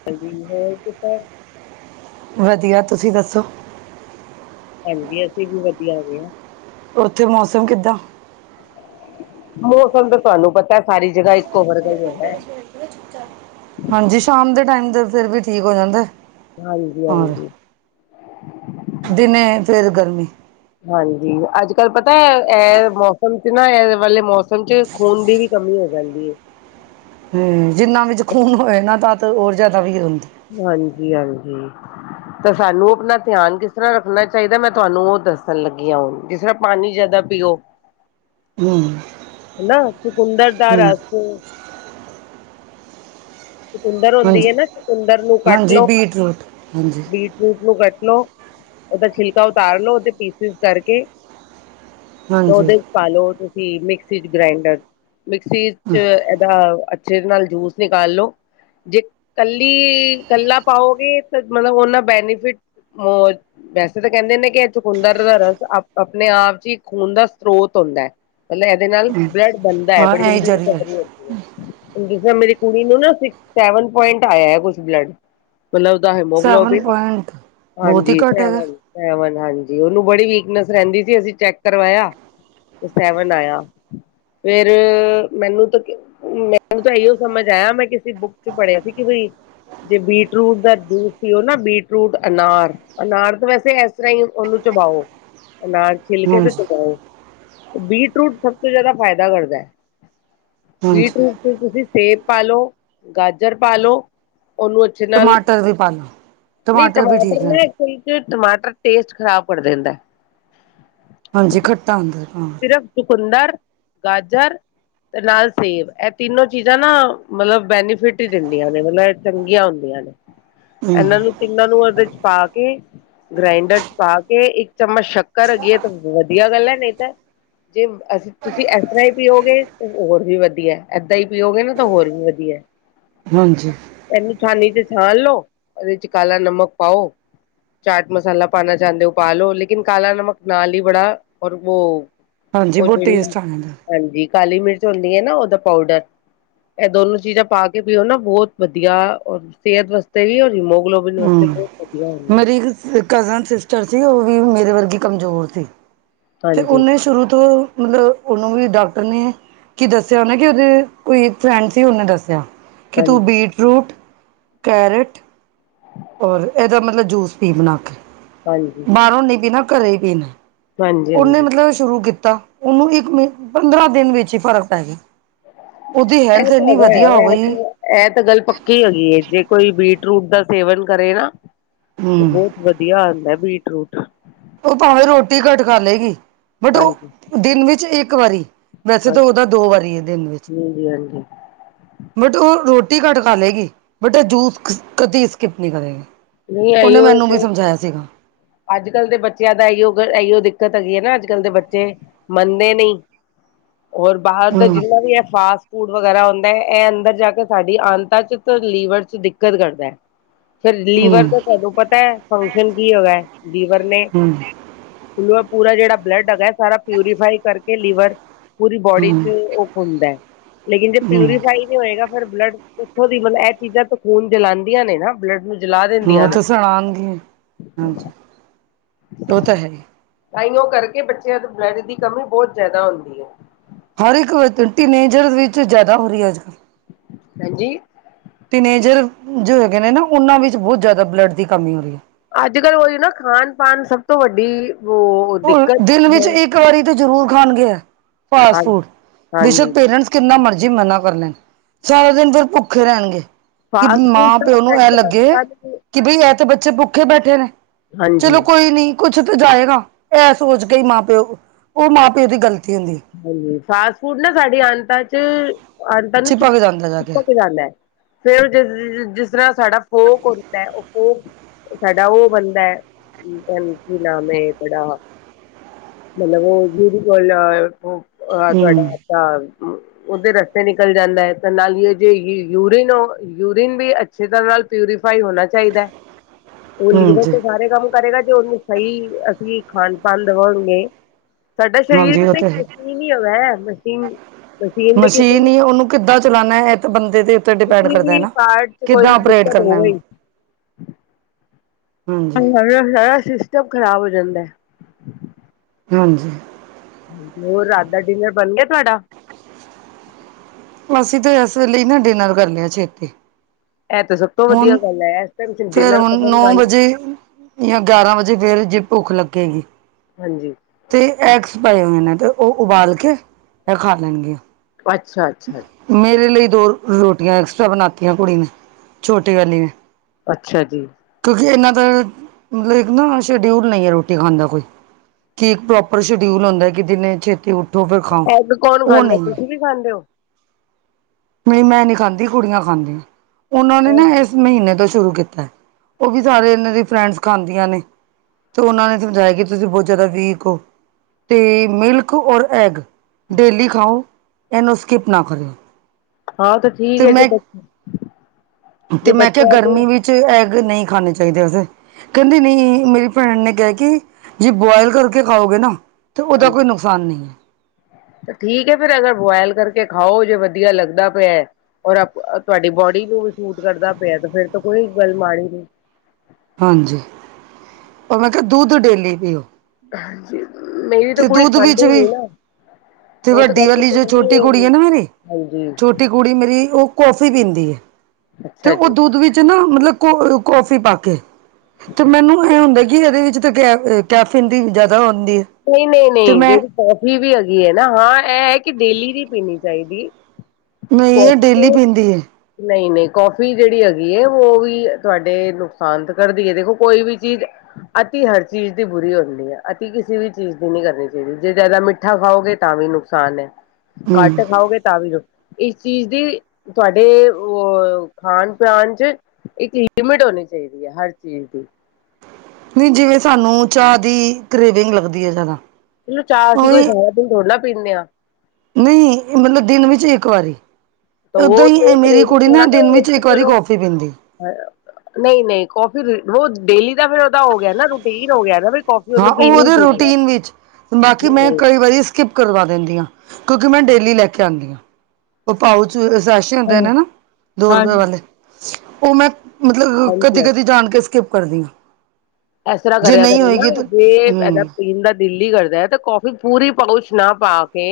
[unintelligible] ਵਧੀਆ, ਤੁਸੀਂ ਦੱਸੋ? ਹਾਂਜੀ, ਅਸੀਂ ਵੀ ਵਧੀਆ ਹੈਗੇ ਆਂ। ਓਥੇ ਮੋਸਮ ਕਿੱਦਾਂ? ਮੋਸਮ ਤਾਂ, ਤੁਹਾਨੂੰ ਪਤਾ ਸਾਰੀ ਜਗਾ ਇੱਕੋ ਵਰਗਾ ਈ ਹੋਦੈ। ਹਾਂਜੀ, ਸ਼ਾਮ ਦੇ ਟੈਮ ਦੇ ਦਾ ਫਿਰ ਵੀ ਠੀਕ ਹੋ ਜਾਂਦਾ ਐ। ਹਾਂਜੀ, ਹਾਂਜੀ। ਦਿਨੇ ਫੇਰ ਗਰਮੀ। ਹਾਂਜੀ। ਅੱਜ-ਕੱਲ੍ਹ ਪਤਾ, ਇਹ ਮੌਸਮ ਚ ਨਾ, ਇਹ ਵਾਲੇ ਮੌਸਮ ਚ ਖੂਨ ਦੀ ਵੀ ਕਮੀ ਹੋ ਜਾਂਦੀ ਐ। ਹੂੰ। ਜਿੰਨਾ ਵਿੱਚ ਖੂਨ ਹੋਇਆ ਨਾ। ਤਾਂ ਹੋਰ ਜ਼ਿਆਦਾ ਵੀ ਹੁੰਦੀ। ਹਾਂਜੀ ਹਾਂਜੀ ਤੇ ਸਾਨੂੰ ਅਪਨਾ ਧਿਆਨ ਕਿਸ ਤਰਾਂ ਰੱਖਨਾ ਚਈਦਾ। ਮੈਂ ਤੁਹਾਨੂੰ ਓ ਦੱਸਨ ਲੱਗੀ ਆ ਹੁਣ। ਜਿਸ ਤਰ੍ਹਾਂ ਪਾਣੀ ਜਾਦਾ ਪੀਓ, ਹਮ ਹਨਾ ਚੂਕੁੰਦਰ ਦਾ ਹਮ ਰਸ ਚੂਕੁੰਦਰ ਹੋਂਦੀ ਹਾਂਜੀ ਏ ਨਾ ਚੂਕੁੰਦਰ ਨੂੰ ਕੱਟ ਹਾਂਜੀ ਲਓ, ਬੀਟਰੂਟ ਹਾਂਜੀ ਬੀਟ ਰੂਟ ਨੂੰ ਕੱਟ ਲੋ, ਓਦਾ ਛਿਲਕਾ ਉਤਾਰ ਲੋ ਓਦੇ ਪੀਸਿਸ ਕਰਕੇ ਤੇ ਹਾਂਜੀ ਓਦੇ ਚ ਪਾਲੋ ਤੁਸੀਂ, ਮਿਕਸੀ ਚ ਗਰਾਇੰਡਰ ਮਿਕਸੀ ਚ ਹਾਂ, ਏਦਾ [unintelligible] ਨਾਲ ਜੂਸ ਨਿਕਾਲ ਲੋ ਜੇ ਕੱਲੀ, ਕੱਲਾ ਪਾਓਗੇ ਤੇ ਮਤਲਬ ਓਨਾਂ ਬੈਨੀਫਿਟ ਵੈਸੇ ਤਾਂ ਕੈਂਦੇ ਨੇ ਕੇ ਐ ਚੁਕੁੰਦਰ ਦਾ ਰਸ ਅਪ ਆਪਨੇ, ਆਪ ਚ ਈ ਖੂਨ ਦਾ ਸ੍ਰੋਤ ਹੋਂਦੈ [unintelligible] ਐਦੇ ਨਾਲ ਬਲੱਡ ਬਨਦਾ ਐ, ਹਾਂ ਬੜੀ ਇਹੀ ਜਲਦੀ ਜਰੀਆ ਰੀਕਵਰੀ ਹੋਂਦੀ ਏ [unintelligible] ਮੇਰੀ ਕੂੜੀ ਨੂ ਨਾ ਸੈਵਨ ਪੋਈਂਟ ਆਯਾ ਏ ਕੁਛ ਬਲੱਡ। ਮਤਲਬ ਓਦਾ ਸੈਵਨ ਹੈਮੋਗਲੋਬੀਨ, ਪੁਆਇੰਟ ਬਹੁਤ ਹੀ ਹਾਂਜੀ। ਘੱਟ ਹੈਗਾ ਸੈਵਨ ਹਾਂਜੀ, ਓਨੂੰ ਬੜੀ ਵੀਕਨੈਸ ਰੈਂਦੀ ਸੀ ਅਸੀ ਚੈੱਕ ਕਰਵਾਇਆ ਤੇ ਸੈਵਨ ਆਯਾ ਫੇਰ, ਮੈਨੂੰ ਤੇ ਕ ਮੈਨੂੰ ਤੇ ਐਈਓ ਸਮਜ ਆਯਾ ਮੈਂ ਕਿਸੀ ਬੁੱਕ ਪੜੇਆ ਸੀ ਕੇ ਬਈ, ਜੇ ਬੀਟਰੂਟ ਦਾ ਜੂਸ ਪੀਓ ਨਾ ਬੀਟਰੂਟ ਅਨਾਰ ਅਨਾਰ ਤੇ ਵੈਸੇ ਐਸ ਤਰਾ ਈ ਅ, ਓਨੂੰ ਚਬਾਓ ਅਨਾਰ ਛਿਲਕੇ ਤੇ ਹਾਂਜੀ ਚਬਾਓ, ਬੀਟ ਰੂਟ ਸਭ ਤੋਂ ਜਾਦਾ ਫਾਏਦਾ ਕਰਦੈ ਹਾਂਜੀ ਬੀਟਰੂਟ ਚ ਤੁਸੀ ਸੇਬ ਪਾਲੋ ਗਾਜਰ ਪਾਲੋ ਓਨੂੰ ਤੇ ਨਾਲ, ਟਮਾਟਰ ਵੀ ਪਾ ਲਓ ਨਈ ਵੀ ਟਮਾਟਰ ਠੀਕ ਰਹਿੰਦਾ ਨਈ ਟਮਾਟਰ ਟੇਸਟ ਖ਼ਰਾਬ ਕਰ ਦੇਂਦੈ ਹਾਂਜੀ, ਖੱਟਾ ਹੁੰਦਾ ਏ ਹਾਂ। ਸਿਰਫ਼ ਚੁਕੰਦਰ ਗਾਜਰ ਤੇ ਨਾਲ ਸੇਬ ਐ ਤਿੰਨੋ ਚੀਜ਼ਾਂ ਨਾ, ਮਤਲਬ ਬੈਨੀਫਿਟ ਈ ਦਿੰਦੀਆਂ ਨੇ ਮਤਲਬ ਐ ਚੰਗੀਆਂ ਹੁੰਦੀਆਂ ਨੇ। ਹਮ, ਐਨਾਂ ਨੂੰ ਤਿੰਨਾਂ ਨੂੰ ਓਹਦੇ ਚ ਪਾ ਕੇ, ਗ੍ਰੈਂਡਰ ਚ ਪਾ ਕੇ ਇੱਕ ਚਮਚ ਸ਼ੱਕ [unintelligible] ਤਾਂ ਵਧੀਆ ਗੱਲ ਏ, ਨਈ ਤਾਂ ਜੇ ਮ ਅਸੀ ਤੁਸੀ ਐਸ ਤਰਾਂ ਈ ਪੀਓਗੇ, ਤੇ ਹੋਰ ਵੀ ਵਧੀਐ ਏਦਾਂ ਈ ਪੀਓਗੇ ਨਾ ਤਾਂ ਹੋਰ ਵੀ ਵਧੀਐ। ਹਾਂਜੀ। ਐਨੂੰ ਛਾਂਨੀ ਚ ਛਾਣ ਲੋ, ਓਦੇ ਚ ਕਾਲਾ ਨਮਕ ਪਾਓ ਚਾਟ ਮਸਾਲਾ ਪਾਨਾ ਚਾਂਦੇ ਓ ਪਾਲੋ, ਲੇਕੀਨ ਕਾਲਾ ਨਮਕ ਨਾਲ ਈ ਬੜਾ ਔਰ ਵੋ ਹਾਂਜੀ ਓ ਬਹੁਤ ਜੇੜੀ ਟੇਸਟ ਆ ਜਾਂਦਾ ਹਾਂਜੀ, ਕਾਲੀ ਮਿਰਚ ਹੋਂਦੀ ਏ ਨਾ ਓਦਾ ਪਾਊਡਰ। ਐ ਦੋਨੋ ਚੀਜ਼ਾਂ ਪਾ ਕੇ ਫਿਰ ਓ ਨਾ ਬੋਤ ਵਧੀਆ, ਅ ਸਿਹਤ ਵਾਸਤੇ ਵੀ ਔਰ ਹੀਮੋਗਲੋ ਹੂੰ। ਕਜ਼ਨ ਸਿਸਟਰ ਸੀ ਓਵੀ ਮੇਰੇ ਵਰਗੀ ਕਮਜੋਰ ਸੀ, ਤੇ ਹਾਂਜੀ ਓਨੇ ਸ਼ੁਰੂ ਤੋ ਮਲਬ ਓਨੂੰ ਵੀ ਡਾਕਟਰ ਨੇ ਕੀ ਦੱਸੇਆ ਓਨੇ ਕਿ [unintelligible] ਕੋਈ ਫ੍ਰੈਂਡ ਸੀ ਓਨੇ ਦੱਸੇਆ ਕਿਤੂ ਹਾਂਜੀ ਬੀਟ ਰੂਟ ਕੈਰੇਟ ਹਾਂ ਔਰ ਇਹਦਾ ਮਤਲਬ ਜੂਸ ਪੀ ਬਣਾ ਕੇ ਹਾਂਜੀ ਬਾਹਰੋਂ ਨਹੀਂ ਪੀਣਾ ਘਰੇ ਹੀ ਪੀਣਾ। ਹਾਂਜੀ ਉਹਨੇ ਹਾਂਜੀ ਮਤਲਬ ਸ਼ੁਰੂ ਕੀਤਾ ਉਹਨੂੰ ਇੱਕ ਮ ਪੰਦਰਾਂ ਦਿਨ ਵਿੱਚ ਹੀ ਫ਼ਰਕ ਪੈ ਗਿਆ। ਉਹਦੀ ਇਹ ਹੈਲਥ ਤਾਂ ਇੰਨੀ ਹੈਗਾ ਵਧੀਆ ਹੋ ਹੈ ਇਹ ਤਾਂ ਗਈ ਇਹ ਤਾਂ ਗੱਲ ਪੱਕੀ ਹੈਗੀ ਏ ਜੇ ਕੋਈ ਬੀਟ ਰੂਟ ਦਾ ਸੇਵਨ ਕਰੇ ਨਾ ਤੇ ਹੂੰ ਬਹੁਤ ਵਧੀਆ ਆਂਦੈ ਬੀਟ ਰੂਟ ਉਹ ਭਾਵੇਂ ਰੋਟੀ ਘੱਟ ਖਾਲੇਗੀ ਬਟ ਉਹ ਹਾਂਜੀ ਦਿਨ ਵਿੱਚ ਇੱਕ ਵਾਰੀ ਹਾਂਜੀ ਵੈਸੇ ਤਾਂ ਉਹਦਾ ਦੋ ਵਾਰੀ ਹੈ ਦਿਨ ਵਿੱਚ ਹਾਂਜੀ ਹਾਂਜੀ [unintelligible] ਬਟ ਉਹ ਰੋਟੀ ਘੱਟ ਖਾਲੇਗੀ ਬਟ ਇਹ ਜੂਸ ਕਦੀ ਸਕਿਪ ਨਹੀਂ ਕਰੇਗੀ ਨਹੀਂ ਉਹਨੇ ਇਹੀਓ ਮੈਨੂੰ ਵੀ ਸਮਝਾਇਆ ਸੀਗਾ ਅੱਜ ਕੱਲ੍ਹ ਦੇ ਬੱਚਿਆਂ ਦਾ ਇਓ ਇਓ ਦਿੱਕਤ ਹੈਗੀ ਹੈ ਨਾ ਅੱਜ ਕੱਲ ਦੇ ਬੱਚੇ ਮੰਨਦੇ ਨਹੀਂ ਹੋਰ ਬਾਹਰ ਦਾ ਹਮ ਜਿੰਨਾ ਵੀ ਹੈ ਫਾਸ ਫੂਡ ਵਗੈਰਾ ਆਉਂਦਾ ਹੈ ਇਹ ਅੰਦਰ ਜਾ ਕੇ ਸਾਡੀ ਅੰਤਾਂ 'ਚ ਤੇ ਲੀਵਰ 'ਚ ਦਿੱਕਤ ਕਰਦਾ। ਫਿਰ ਲੀਵਰ ਹਮ ਦਾ ਤੁਹਾਨੂੰ ਪਤਾ ਹੈ ਫੰਕਸ਼ਨ ਕੀ ਹੋਗਾ ਲੀਵਰ ਨੇ ਹਮ ਪੂਰਾ ਜਿਹੜਾ ਬਲੱਡ ਹੈਗਾ ਸਾਰਾ ਪਿਊਰੀਫਾਈ ਕਰਕੇ ਲੀਵਰ ਪੂਰੀ ਬੋਡੀ 'ਚ ਹਮ ਉਹ ਹੁੰਦਾ ਲੇਕਿਨ ਜੇ ਹਮ ਪਿਊਰੀਫਾਈ ਹੋਏਗਾ ਫ਼ਿਰ ਬਲੱਡ ਇੱਥੋਂ ਦੀ ਮਤਲਬ ਇਹ ਚੀਜ਼ਾਂ ਤੇ ਖੂਨ ਜਲਾਂਦੀਆਂ ਨੇ ਨਾ। ਬਲੱਡ ਨੂੰ ਜਲਾ ਦੇ ਹ ਤੇ ਸੁਣਾਣਦੀਆ ਹਾਂਜੀ। ਉਹ ਤੇ ਹੈ। ਤਾਂਓ ਕਰਕੇ ਬੱਚਿਆਂ ਦੇ ਬਲੱਡ ਦੀ ਕਮੀ ਬਹੁਤ ਜਿਆਦਾ ਹੁੰਦੀ ਏ। ਹਰ ਇੱਕ ਟੀਨੇਜਰ ਵਿੱਚ ਜ਼ਿਆਦਾ ਹੋ ਰਹੀ ਹੈ ਅੱਜ ਕੱਲ੍ਹ ਹਾਂਜੀ ਟੀਨੇਜਰ ਜੋ ਹੈਗੇ ਨੇ ਨਾ ਉਹਨਾਂ ਵਿੱਚ ਬਹੁਤ ਜ਼ਿਆਦਾ ਬਲੱਡ ਦੀ ਕਮੀ ਹੋ ਰਹੀ ਹੈ। ਅੱਜ ਕੱਲ੍ਹ ਉਹੀ ਨਾ ਖਾਣ ਪਾਨ ਸਭ ਤੋਂ ਵੱਡੀ ਵੋ ਉਹ ਦਿਨ ਵਿੱਚ ਇੱਕ ਵਾਰੀ ਤੇ ਜ਼ਰੂਰ ਖਾਣਗੇ ਹਾਂ ਫਾਸਟ ਫੂਡ ਹਾਂਜੀ ਬੇਸ਼ੱਕ ਪੇਰੈਂਟਸ ਕਿੰਨਾ ਮਰਜ਼ੀ ਮਨਾ ਕਰ ਲੈਣ ਸਾਰਾ ਦਿਨ ਫਿਰ ਭੁੱਖੇ ਰਹਿਣਗੇ। ਕਿ ਫਾਸਟ ਫੂਡ ਮਾਂ ਨਾ ਪਿਓ ਨੂੰ ਇਹ ਸਾਡੀ ਲੱਗੇ। ਅੰਤਾਂ ਨੂੰ ਕਿ ਬਈ ਇਹ ਤਾਂ ਬੱਚੇ ਭੁੱਖੇ ਬੈਠੇ ਨੇ ਹਾਂਜੀ ਚਲੋ ਕੋਈ ਨਹੀਂ ਕੁਛ ਤਾਂ ਜਾਏਗਾ। ਇਹ ਸੋਚ ਕੇ ਹੀ ਮਾਂ ਪਿਓ ਉਹ ਮਾਂ ਪਿਓ ਦੀ ਗ਼ਲਤੀ ਹੁੰਦੀ। ਹਾਂਜੀ ਫਾਸਟ ਫੂਡ ਨਾ ਸਾਡੀੇ ਅੰਤਾਂ 'ਚ ਅੰਤਾਂ ਨੂੰ ਛਿਪਕ ਜਾਂਦਾ ਜਾ ਕੇ ਚੁਪਕ ਜਾਂਦਾ। ਫੇਰ ਜਿਸ ਜਿਸ ਤਰ੍ਹਾਂ ਸਾਡਾ ਫੋਕ ਹੁੰਦਾ ਹੈ ਉਹ ਫੋਕ ਸਾਡਾ ਉਹ ਬਣਦਾ ਹੈ ਪਤਾ ਨੀ ਕੀ ਨਾਮ ਏ ਬੜਾ ਮਤਲਬ ਹਮ [unintelligible] ਉਹਦੇ ਰਸਤੇ ਨਿਕਲ ਜਾਂਦਾ ਹੈ ਤੇ ਨਾਲ ਜੇ ਯੂਰੀਿਨ ਯੂਰੀਨ ਵੀ ਅੱਛੇ ਤਰ੍ਹਾਂ ਨਾਲ ਪਿਊਰੀਫਾਈ ਹੋਣਾ ਚਾਹੀਦਾ ਹੈ ਉਹ ਹਮ ਲੀਵਰ ਜੀ ਤੋਂ ਸਾਰੇ ਕੰਮ ਕਰੇਗਾ ਜੇ ਉਹਨੂੰ ਸਹੀ ਅਸੀਂ ਖਾਣ ਪਾਨ ਦਵਾਂਗੇ ਸਾਡਾ ਸਰੀਰ ਹਾਂਜੀ ਉਹ ਵੀ ਤੇ ਹੈ ਮਸ਼ੀਨ ਹੀ ਹਵੇ ਮਸ਼ੀਨ ਦੇ ਕਿਸੇ ਮਸ਼ੀਨ ਵੀ ਉਹਨੂੰ ਕਿੱਦਾਂ ਚਲਾਂਣਾ ਇਹ ਬੰਦੇ ਦੇ ਉੱਤੇ ਡਿਪੈਂਡ ਕਿਸੀ ਕਰਦਾ ਹੈ ਨਾ। ਕਿੱਦਾਂ ਅਪਰੇਟ ਕਰਨਾ ਉਹਨੂੰ ਹਾਂ ਹਾਂਜੀ [unintelligible] ਸਾਰਾ ਸਿਸਟਮ ਖ਼ਰਾਬ ਹੋ ਜਾਂਦਾ। ਹਾਂਜੀ ਹੋਰ ਰਾਤ ਦਾ ਡਿਨਰ ਬਣ ਗਿਆ ਤੁਹਾਡਾ ਅਸੀਂ ਤਾਂ ਇਸ ਲਈ ਨਾ ਡਿਨਰ ਕਰਨੇ ਆਂ ਛੇਤੀ ਇਹ ਤਾਂ ਸਭ ਤੋਂ ਵਧੀਆ ਹੁਣ ਗੱਲ ਹੈ ਇਸ ਟਾਇਮ ਫੇਰ ਡਿਨਰ ਹੁਣ ਕਰਨ ਨੌ ਵਾਲੀ ਵਜੇ ਗਿਆਰਾਂ ਵਜੇ ਫੇਰ ਜੇ ਭੁੱਖ ਲੱਗੇਗੀ। ਹਾਂਜੀ ਤੇ ਐਗਸ ਪਏ ਹੋਏ ਨੇ ਤੇ ਉਹ ਉਬਾਲ ਕੇ ਇਹ ਖਾ ਲੈਣਗੇ। ਅੱਛਾ -ਅੱਛਾ। ਮੇਰੇ ਲਈ ਦੋ ਰੋਟੀਆਂ, ਐਕਸਟਰਾ ਬਣਾਤੀਆਂ ਕੁੜੀ ਨੇ, ਛੋਟੀ ਵਾਲੀ ਨੇ। ਅੱਛਾ ਜੀ। ਕਿਉਂਕਿ ਇੰਨਾਂ ਦਾ ਮਤਲਬ ਇੱਕ ਨਾ ਸ਼ਡਿਊਲ ਨਹੀਂ ਹੈ ਰੋਟੀ ਖਾਣ ਦਾ ਕੋਈ ਕਿ ਇੱਕ ਪ੍ਰੋਪਰ ਸ਼ਡਿਊਲ ਹੁੰਦਾ ਹੈ ਕਿ ਦਿਨੇ ਛੇਤੀ ਉਠੋ ਫਿਰ ਖਾਓ ਐਗ ਕੌਣ ਉਹ ਖਾਂਦਾ ਨਹੀਂ ਤੁਸੀਂ ਵੀ ਖਾਂਦੇ ਹੋ। ਨਹੀਂ ਮੈਂ ਨੀ ਖਾਂਦੀ ਕੁੜੀਆਂ ਖਾਂਦੀਆਂ ਉਹਨਾਂ ਨੇ ਨਾ ਹੋ ਇਸ ਮਹੀਨੇ ਤੋਂ ਸ਼ੁਰੂ ਕੀਤਾ ਉਹ ਵੀ ਸਾਰੇ ਇਹਨਾਂ ਦੀ ਫਰੈਂਡਸ ਖਾਂਦੀਆਂ ਨੇ। ਤੇ ਉਹਨਾਂ ਨੇ ਸਮਝਾਇਆ ਕਿ ਤੁਸੀਂ ਬਹੁਤ ਜ਼ਿਆਦਾ ਵੀਕ ਹੋ। ਅਤੇ ਮਿਲਕ ਔਰ ਐਗ ਡੇਲੀ ਖਾਓ ਇਹਨੂੰ ਸਕਿੱਪ ਨਾ ਕਰਿਓ। ਹਾਂ ਤੇ ਠੀਕ ਹੈ ਜੇ ਬ ਤੇ ਮੈਂ ਕਿਹਾ ਗਰਮੀ ਵਿੱਚ ਐਗ ਨਹੀਂ ਖਾਣੇ ਚਾਹੀਦੇ ਐ ਜ ਕਹਿੰਦੀ ਨਹੀਂ, ਮੇਰੀ ਭੈਣ ਨੇ ਕਿਹਾ, ਕਿ ਜੇ ਬੁਆਇਲ ਕਰਕੇ ਖਾਓਗੇ ਨਾ। ਤੇ, ਉਹਦਾ ਕੋਈ ਨੁਕਸਾਨ ਨਹੀਂ ਹੈ। ਠੀਕਹੈ ਫਿਰ ਅਗਰ ਬੁਆਇਲ ਕਰਕੇ ਖਾਓ, ਜੇ ਵਧੀਆ ਲੱਗਦਾ ਪਿਆ। ਔਰ ਤੁਹਾਡੀ ਬੋਡੀ ਨੂੰ ਵੀ ਸੂਟ ਕਰਦਾ ਪਿਆ, ਤੇ ਫੇਰ ਤਾਂ ਕੋਈ ਗੱਲ ਮਾੜੀ ਨਹੀਂ। ਹਾਂਜੀ, ਉਹ ਮੈਂ ਕਿਹਾ, ਦੁੱਧ ਡੇਲੀ ਪੀਓ। ਹਾਂਜੀ, ਮੇਰੀ ਤਾਂ ਤੇ ਕੁੜੀ ਦੁੱਧ ਵਿੱਚ ਖਾਂਦੀ ਵੀ ਨਹੀਂ ਨਾ। ਤੇ ਉਹ ਤਾਂ ਵੱਡੀ ਕਹਿੰਦੀ ਵਾਲੀ ਕਿ ਜੋ, ਮੰਮੀ ਛੋਟੀ ਇਹ ਕੁੜੀ ਹੈ ਨੀ। ਨਾ, ਮੇਰੀ ਛੋਟੀ ਹਾਂਜੀ ਛੋਟੀ ਕੁੜੀ ਮੇਰੀ, ਉਹ ਕੌਫੀ ਪੀਂਦੀ ਹੈ, ਤੇ ਅੱਛਾ ਉਹ ਜੀ। ਦੁੱਧ ਵਿੱਚ ਨਾ ਮਤਲਬ, ਕੋ ਕੌਫੀ ਪਾ ਕੇ ਤੇ ਮੈਨੂੰ ਇਹ ਹੁੰਦਾ ਕਿ ਇਹਦੇ ਵਿੱਚ ਅਤੇ, ਕੈ ਕੈਫੀਨ ਜ਼ਿਆਦਾ ਹੁੰਦੀ ਹੈ। ਨਹੀਂ- ਨਹੀਂ, ਤੇ ਨਹੀਂ ਮੈਂ ਜਿਹੜੀ ਕਾਫੀ ਵੀ ਹੈਗੀ ਹੈ ਨਾ, ਹਾਂ ਇਹ ਹੈ ਕਿ ਡੇਲੀ ਨਹੀਂ ਪੀਣੀ ਚਾਹੀਦੀ। [unintelligible] ਨਹੀਂ ਇਹ ਡੇਲੀ ਪੀਂਦੀ ਹੈ ਨਹੀਂ- ਨਹੀਂ, ਕੌਫੀ ਜਿਹੜੀ ਹੈਗੀ ਹੈ, ਉਹ ਵੀ ਤੁਹਾਡੇ ਨੁਕਸਾਨ ਤਾਂ ਕਰਦੀ ਹੈ, ਦੇਖੋ ਕੋਈ ਵੀ ਚੀਜ਼ ਅਤੀ, ਹਰ ਚੀਜ਼ ਦੀ ਬੁਰੀ ਹੁੰਦੀ ਹੈ, ਅਤੀ ਕਿਸੇ ਵੀ ਚੀਜ਼ ਦੀ ਨਹੀਂ ਕਰਨੀ ਚਾਹੀਦੀ, ਜੇ ਜ਼ਿਆਦਾ ਮਿੱਠਾ ਖਾਓਗੇ, ਤਾਂ ਵੀ ਨੁਕਸਾਨ ਹੈ, ਹੂੰ ਘੱਟ ਖਾਓਗੇ ਤਾਂ ਵੀ ਨੁਕਸਾਨ। ਇਸ ਚੀਜ਼ ਦੀ, ਤੁਹਾਡੇ ਅ ਖਾਣ ਪਾਣ ਚ ਇੱਕ ਲਿਮਿਟ ਹੋਣੀ ਚਾਹੀਦੀ ਹੈ, ਹਰ ਚੀਜ਼ ਦੀ। ਨਹੀਂ, ਜਿਵੇਂ ਸਾਨੂੰ ਚਾਹ ਦੀ ਕਰੇਵਿੰਗ ਲੱਗਦੀ ਹੈ, ਜ਼ਿਆਦਾ ਚਲੋ ਚਾਹ, ਅਸੀਂ ਕੋਈ ਉਹੀ ਸਾਰਾ ਦਿਨ ਥੋੜਾ ਪੀਂਦੇ ਹਾਂ। ਨਹੀਂ ਮਤਲਬ, ਦਿਨ ਵਿੱਚ ਇੱਕ ਵਾਰੀ। ਤਾਂ ਓਦਾਂ ਉਹ ਹੀ ਮੇਰੀ ਕਰੇਵਿੰਗ ਕੁੜੀ ਨਾ, ਥੋੜਾ ਦਿਨ ਹੋਏ ਵਿੱਚ ਕਿ ਇੱਕ ਵਾਰੀ ਚਲੋ ਕੌਫੀ ਪੀਂਦੀ। ਨਹੀਂ- ਨਹੀਂ, ਕੌਫੀ ਉਹ ਡੇਲੀ ਦਾ ਫਿਰ ਉਹਦਾ ਹੋ ਗਿਆ, ਨਾ ਰੂਟੀਨ ਹੋ ਗਿਆ ਨਾ ਕੌਫੀ ਹਾਂ ਉਹਨੂੰ ਉਹ ਪੀਣੀ ਹੀ ਉਹਦੇ ਪੀਣੀ ਰੂਟੀਨ ਵਿੱਚ, ਬਾਕੀ ਮੈਂ ਕਈ ਵਾਰੀ ਸਕਿਪ ਕਰਵਾ ਦਿੰਦੀ ਹਾਂ, ਕਿਉਂਕਿ ਮੈਂ ਡੇਲੀ ਲੈ ਕੇ ਆਉਂਦੀ ਹਾਂ, ਉਹ ਪਾਊਚ, ਸੈਸ਼ੇ ਹੁੰਦੇ ਨੇ ਦੋ ਰੁਪਏ ਹਾਂਜੀ-ਹਾਂਜੀ ਵਾਲੇ ਉਹ ਮੈਂ ਮਤਲਬ ਕਦੀ- ਕਦੀ ਜਾਣ ਕੇ ਕਰਦੀ ਆਂ। ਇਸ ਤਰ੍ਹਾਂ, ਕਰਿਆ ਕਰੋ ਨਾ ਜੇ ਇਹਦਾ ਹਮ ਜਿਸਜ ਦਾ ਦਿਲ ਈ ਕਰਦਾ ਹੈ, ਤੇ ਕੌਫੀ ਪੂਰੀ ਪਾਊਚ ਨਾ ਪਾ ਕੇ।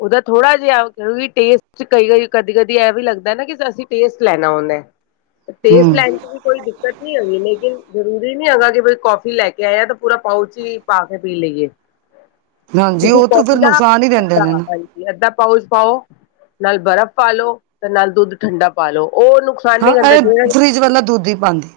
ਉਹਦਾ ਥੋੜਾ ਜਿਹਾ ਟੇਸਟ ਚ ਕਈ ਵਾਰੀ ਕਦੀ -ਕਦੀ ਇਹ ਵੀ ਲੱਗਦਾ ਨਾ ਕਿ ਅਸੀਂ ਟੇਸਟ ਲੈਣਾ ਹੁੰਦਾ। ਟੇਸਟ ਹਮ ਲੈਣ ਚ ਈ ਵੀ ਕੋਈ ਦਿੱਕਤ ਨਹੀਂ ਹੁੰਦੀ ਲੇਕਨ ਜ਼ਰੂਰੀ ਨੀ ਹੈਗਾ, ਜਿਵੇਂ ਕੌਫੀ ਲੈ ਕੇ ਆਇਆ ਤਾਂ ਪੂਰਾ ਪਾਊਚ ਹੀ ਪਾ ਕੇ ਪੀ ਲਈਏ। ਹਾਂਜੀ ਉਹ ਤਾਂ ਫਿਰ ਨੁਕਸਾਨ ਹੀ ਦਿੰਦੇ ਨੇ ਨਾ [unintelligible] ਅੱਧਾ ਪਾਊਚ ਪਾਓ, ਨਾਲ ਬਰਫ਼ ਪਾ ਲਉ ਤੇ ਨਾਲ ਦੁੱਧ ਠੰਡਾ ਪਾ ਲਉ ਉਹਨੂੰ ਹਾਂ ਇਹ ਫਰਿਜ ਵਾਲਾ ਦੁੱਧ ਹੀ ਪਾਉਂਦੀ।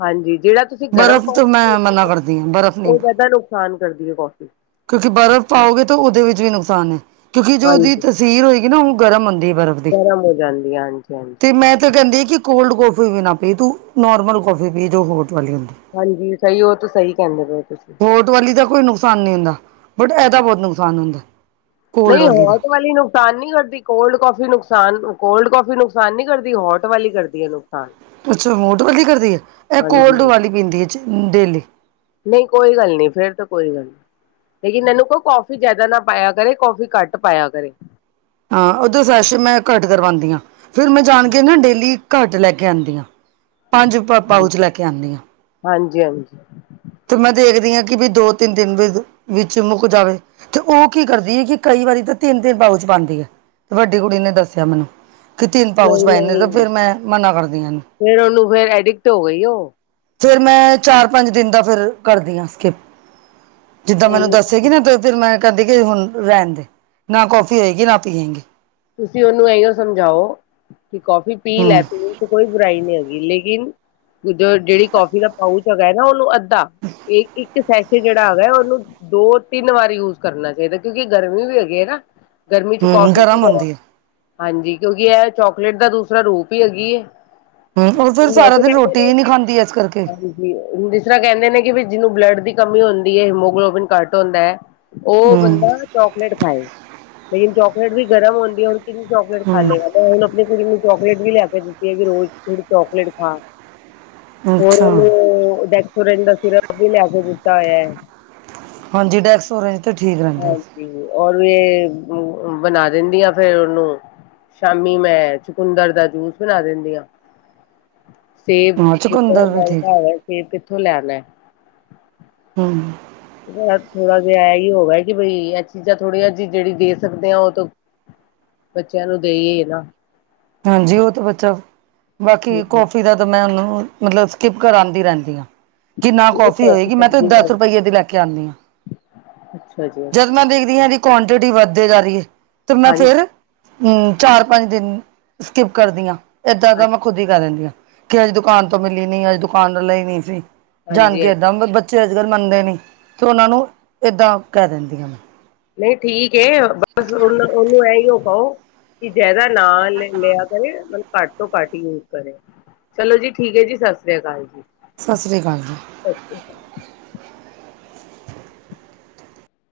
ਹਾਂਜੀ, ਜਿਹੜਾ ਤੁਸੀਂ ਗਰਮ ਬਰਫ਼ ਤਾਂ ਕੋਫੀ ਮੈਂ ਦੇਂਦੇ ਮਨਾ ਹੋ ਨਾ, ਕਰਦੀ ਹਾਂ ਬਰਫ਼ ਹੋ ਨਹੀਂ ਉਹ ਜ਼ਿਆਦਾ ਨੁਕਸਾਨ ਕਰਦੀ ਹੈ ਕੌਫੀ। ਕਿਉਂਕਿ ਬਰਫ਼ ਪਾਓਗੇ ਤਾਂ, ਉਹਦੇ ਵਿੱਚ ਵੀ ਨੁਕਸਾਨ ਹੈ, ਕਿਉਂਕਿ ਜੋ ਉਹਦੀ ਹਾਂਜੀ ਤਾਸੀਰ ਹੋਏਗੀ ਨਾ, ਉਹ ਗਰਮ ਹੁੰਂਦੀ ਹੈ ਬਰਫ਼ ਦੀ, ਗਰਮ ਹੋ ਜਾਂਦੀ ਹੈ ਹਾਂਜੀ ਹਾਂਜੀ ਤੇ ਮੈਂ ਤਾਂ ਕਹਿੰਦੀ ਆ ਕਿ ਕੋਲਡ ਕੋੌਫੀ ਵੀ ਨਾ ਪੀ ਤੂੰ ਨੋਰਮਲ ਕੌਫੀ ਪੀ ਜੋ ਹੋਟ ਵਾਲੀ ਹੁੰਦੀ। ਹਾਂਜੀ, ਸਹੀ ਉਹ ਤੇ ਸਈ ਕਹਿੰਦੇ ਪਏ ਓ ਤੁਸੀਂ। ਹੋਟ ਵਾਲੀ ਦਾ ਕੋਈ ਨੁਕਸਾਨ ਨੀ ਹੁੰਦਾ ਬਟ ਇਹਦਾ ਬਹੁਤ ਨੁਕਸਾਨ ਹੁੰਦਾ। ਕੋਲਡ ਨਈ ਦਾ ਹੋਟ ਵਾਲੀ ਨੂੰ ਨੁਕਸਾਨ ਨੀ ਕਰਦੀ, ਕੋਲਡ ਕੌਫੀ ਨੁਕਸਾਨ ਕੋਲਡ ਕੌਫੀ ਨੁਕਸਾਨ ਨੀ ਕਰਦੀ, ਹੋਟ ਵਾਲੀ ਕਰਦੀ ਹੈ ਨੁਕਸਾਨ। ਅੱਛਾ ਹੋਟ ਵਾਲੀ ਕਰਦੀ ਹੈ ਇਹ ਹਾਂਜੀ ਕੋਲਡ ਵਾਲੀ ਪੀਂਦੀ ਹੈ ਡੇਲੀ। ਨਹੀਂ ਕੋਈ ਗੱਲ ਨਹੀਂ, ਫੇਰ ਤਾਂ ਕੋਈ ਗੱਲ ਨਹੀਂ। ਲੇਕਿਨ ਮੈਨੂੰ ਕਹੋ, ਕੌਫੀ ਜ਼ਿਆਦਾ ਨਾ ਪਾਇਆ ਕਰੇ ਕੌਫੀ ਘੱਟ ਪਾਇਆ ਕਰੇ। ਹਾਂ, ਉਦੋਂ ਸੈਸ਼ਨ ਮੈਂ ਘੱਟ ਕਰਵਾਉਂਦੀ ਹਾਂ, ਫਿਰ ਮੈਂ ਜਾਣ ਕੇ ਨਾ ਡੇਲੀ ਘੱਟ ਲੈ ਕੇ ਆਉਂਦੀਆਂ ਹਾਂਜੀ ਪੰਜਪਾਊਚ ਲੈ ਕੇ ਆਉਂਦੀਆਂ। ਹਾਂਜੀ -ਹਾਂਜੀ। ਤੇ ਮੈਂ ਦੇਖਦੀ ਹਾਂ, ਕਿ ਵੀ ਦੋ ਤਿੰਨ, ਦਿਨ ਵਿੱਚ ਮੁੱਕ ਜਾਵੇ। ਤੇ ਉਹ ਕੀ ਕਰਦੀ ਹੈ, ਕਿ ਕਈ ਵਾਰੀ ਤਾਂ ਤਿੰਨ- ਤਿੰਨ ਪਾਊ ਚ ਪਾਉਂਦੀ ਹੈ ਵੱਡੀ ਕੁੜੀ ਨੇ ਦੱਸਿਆ ਮੈਨੂੰ। ਕਿ ਤਿੰਨ ਪਾਊਚ ਨਹੀਂ ਪਾਏ ਨੇ, ਤੇ ਨਹੀਂ ਫਿਰ ਮੈਂ ਮਨਾ ਕਰਦੀ ਇਹਨੂੰ- ਫੇਰ ਉਹਨੂੰ ਫੇਰ ਐਡਿਕਟ ਹੋ ਗਈ ਉਹ ਫਿਰ ਮੈਂ ਚਾਰ-ਪੰਜ ਦਿਨ ਦਾ ਫਿਰ ਕਰਦੀ ਆ ਸਕਿਪ। ਜਿੱਦਾਂ ਨਹੀਂ ਮੈਨੂੰ ਨਹੀਂ ਦੱਸੇਗੀ ਨਾ ਤੇ ਫਿਰ ਮੈਂ ਕਹਿੰਦੀ ਕਿ ਹੁਣ ਰਹਿਣ ਦੇ ਨਾ ਕੋਫੀ ਹੋਏਗੀ ਨਾ ਪੀਏਂਗੀ। ਤੁਸੀਂ ਉਹਨੂੰ ਐਇਓ ਸਮਝਾਓ ਕਿ ਕੌਫੀ ਪੀ ਲੈ ਹੂੰ ਪੀਨ ਚ ਕੋਈ ਬੁਰਾਈ ਨੀ ਹੈਗੀ ਲੇਕਿਨ ਦ ਜਿਹੜੀ ਕੌਫੀ ਦਾ ਪਾਊਚ ਹੈਗਾ ਹੈ ਨਾ ਉਹਨੂੰ ਅੱਧਾ ਇੱਕ ਸੈਸ਼ੇ ਜਿਹੜਾ ਹੈਗਾ ਉਹਨੂੰ ਦੋ ਤਿੰਨ ਵਾਰ ਯੂਜ ਕਰਨਾ ਚਾਈਦਾ ਕਿਉਂਕਿ ਗਰਮੀ ਵੀ ਹੈਗੀ ਹੈ ਨਾ। ਗਰਮੀ ਚ ਹੂੰ ਕਾਫੀ ਗਰਮ ਹੁੰਦੀ ਏ। ਹਾਂਜੀ, ਕਿਉਂਕਿ ਇਹ ਚੋਕਲੇਟ ਦਾ ਦੂਸਰਾ ਰੂਪ ਈ ਹੈਗੀ ਏ। ਹੂੰ ਉਹ ਫਿਰ ਸਾਰਾ ਦਿਨ ਰੋਟੀ ਵੀ ਨੀ ਖਾਂਦੀ ਇਸ ਕਰਕੇ। ਹਾਂਜੀ ਜਿਸ ਤਰਾਂ ਕਹਿੰਦੇ ਨੇ ਕਿ ਵੀ ਜਿਹਨੂੰ ਬਲੱਡ ਦੀ ਕਮੀ ਹੁੰਦੀ ਐ, ਹੀਮੋਗਲੋਬਿਨ ਘੱਟ ਹੁੰਦਾ ਐ ਉਹ ਹੂੰ ਬੰਦਾ ਚਾਕਲੇਟ ਖਾਏ ਲੇਕਿਨ ਚਾਕਲੇਟ ਵੀ ਗਰਮ ਹੁੰਦੀ ਹੁਨ ਕਿੰਨੀ ਚੋਕਲੇਟ ਖਾ ਹੂੰ ਲੇਗਾ ਨਾ, ਹੁਣ ਅਪਣੀ ਕੁੜੀ ਨੂੰ ਚੋਕਲੇਟ ਵੀ ਲੈ ਕੇ ਦਿੱਤੀ ਐ, ਰੋਜ਼ ਥੋੜੀ ਚੋਕਲੇਟ ਖਾ ਹੋਰ ਅੱਛਾ ਉਹਨੂੰ ਡੈਕਸੋਰੈਨ ਦਾ ਸਿਰਪ ਵੀ ਲਿਆ ਕੇ ਦਿੱਤਾ ਹੋਇਆ ਐ। ਹਾਂਜੀ ਡੈਕਸੋਰੇਂਜ ਤਾਂ ਠੀਕ ਰਹਿੰਦਾ। ਓਰ ਇਹ ਬਣਾ ਦਿੰਦੀ ਆ ਫੇਰ ਉਹਨੂੰ। ਸ਼ਾਮੀ ਮੈਂ ਚਕੁੰਦਰ ਦਾ ਜੂਸ ਬਣਾ ਦਿੰਦੀ ਆ। ਸੇਬ ਹਾਂ ਬੜਾ ਚੁਕੰਦਰ ਵੀ ਠੀਕ ਮਹਿੰਗਾ ਹੈ ਹੋਯਾ, ਸੇਬ ਕਿੱਥੋਂ ਲਿਯਾਨਾ? ਹੂੰ। ਬਸ ਥੋੜਾ ਜਿਆ ਇਹ ਈ ਹੋ ਗਿਆ ਕਿ ਬਈ ਇਹ ਚੀਜ਼ਾਂ ਥੋੜੀਆਂ ਜੀ ਜਿਹੜੀ ਦੇ ਸਕਦੇ ਆ ਉਹ ਤਾਂ ਬੱਚਿਆਂ ਨੂੰ ਦੇਈਏ ਨਾ। ਹਾਂਜੀ, ਉਹ ਤਾਂ ਬੱਚਾ, ਬਾਕੀ ਕੌਫੀ ਦਾ ਤਾਂ ਮੈਂ ਉਹਨੂੰ ਮਤਲਬ ਸਕਿੱਪ ਕਰਾਂਦੀ ਰਹਿੰਦੀ ਆ। ਕਿ ਨਾ ਕੌਫੀ ਹੋਏਗੀ ਮੈਂ ਤੇ ਦਸ ਰੁਪਈਏ ਦੀ ਲੈ ਕੇ ਆਨੀ ਆ ਅੱਛਾ ਜੀ ਜਦ ਅੱਛਾ ਮੈਂ ਦੇਖਦੀ ਦੀ ਇਹਦੀ ਕੁਆਂਟਿਟੀ ਵੱਧਦੇ ਜਾ ਰੀ ਐ, ਤੇ ਮੈਂ ਹਾਂਜੀ ਫੇਰ ਹੂੰ ਚਾਰ ਪੰਜ ਦਿਨ ਸਕਿਪ ਕਰਦੀ ਆਂ, ਏਦਾਂ ਹਾਂਜੀ ਦਾ ਮੈਂ ਖੁੱਦ ਈ ਕਹਿ ਦਿੰਦੀ ਆ ਕਿ ਅੱਜ ਦੁਕਾਨ ਤੋਂ ਮਿਲੀ ਨੀ, ਅੱਜ ਦੁਕਾਨ ਆਲਾ ਈ ਨੀ ਸੀ, ਜਾਣ ਹਾਂਜੀ ਗੇ ਹਾਂਜੀ ਏਦਾਂ ਬੱਚੇ ਅੱਜ ਕੱਲ੍ਹ ਮੰਨਦੇ ਨੀ ਤੇ ਉਹਨਾਂ ਨੂੰ ਏਦਾਂ ਕਹਿ ਦਿੰਦੀ ਆਂ ਮੈਂ। ਨਈ ਠੀਕ ਏ ਬਸ ਉਹਨ ਉਹਨੂੰ ਐਈਓ ਕਓ। ਕਿ ਜ਼ਿਆਦਾ ਨਾ ਲਿਆ ਕਰੇ ਮਤਲਬ ਘੱਟ ਤੋਂ ਘੱਟ ਈ ਯੂਜ ਕਰੇ। ਚਲੋ ਜੀ ਠੀਕ ਐ ਜੀ ਸਸ ਸ੍ਰੀ ਅਕਾਲ ਜੀ। ਸਸ ਸ੍ਰੀ ਕਾਲ ਜੀ। ਓਕੇ।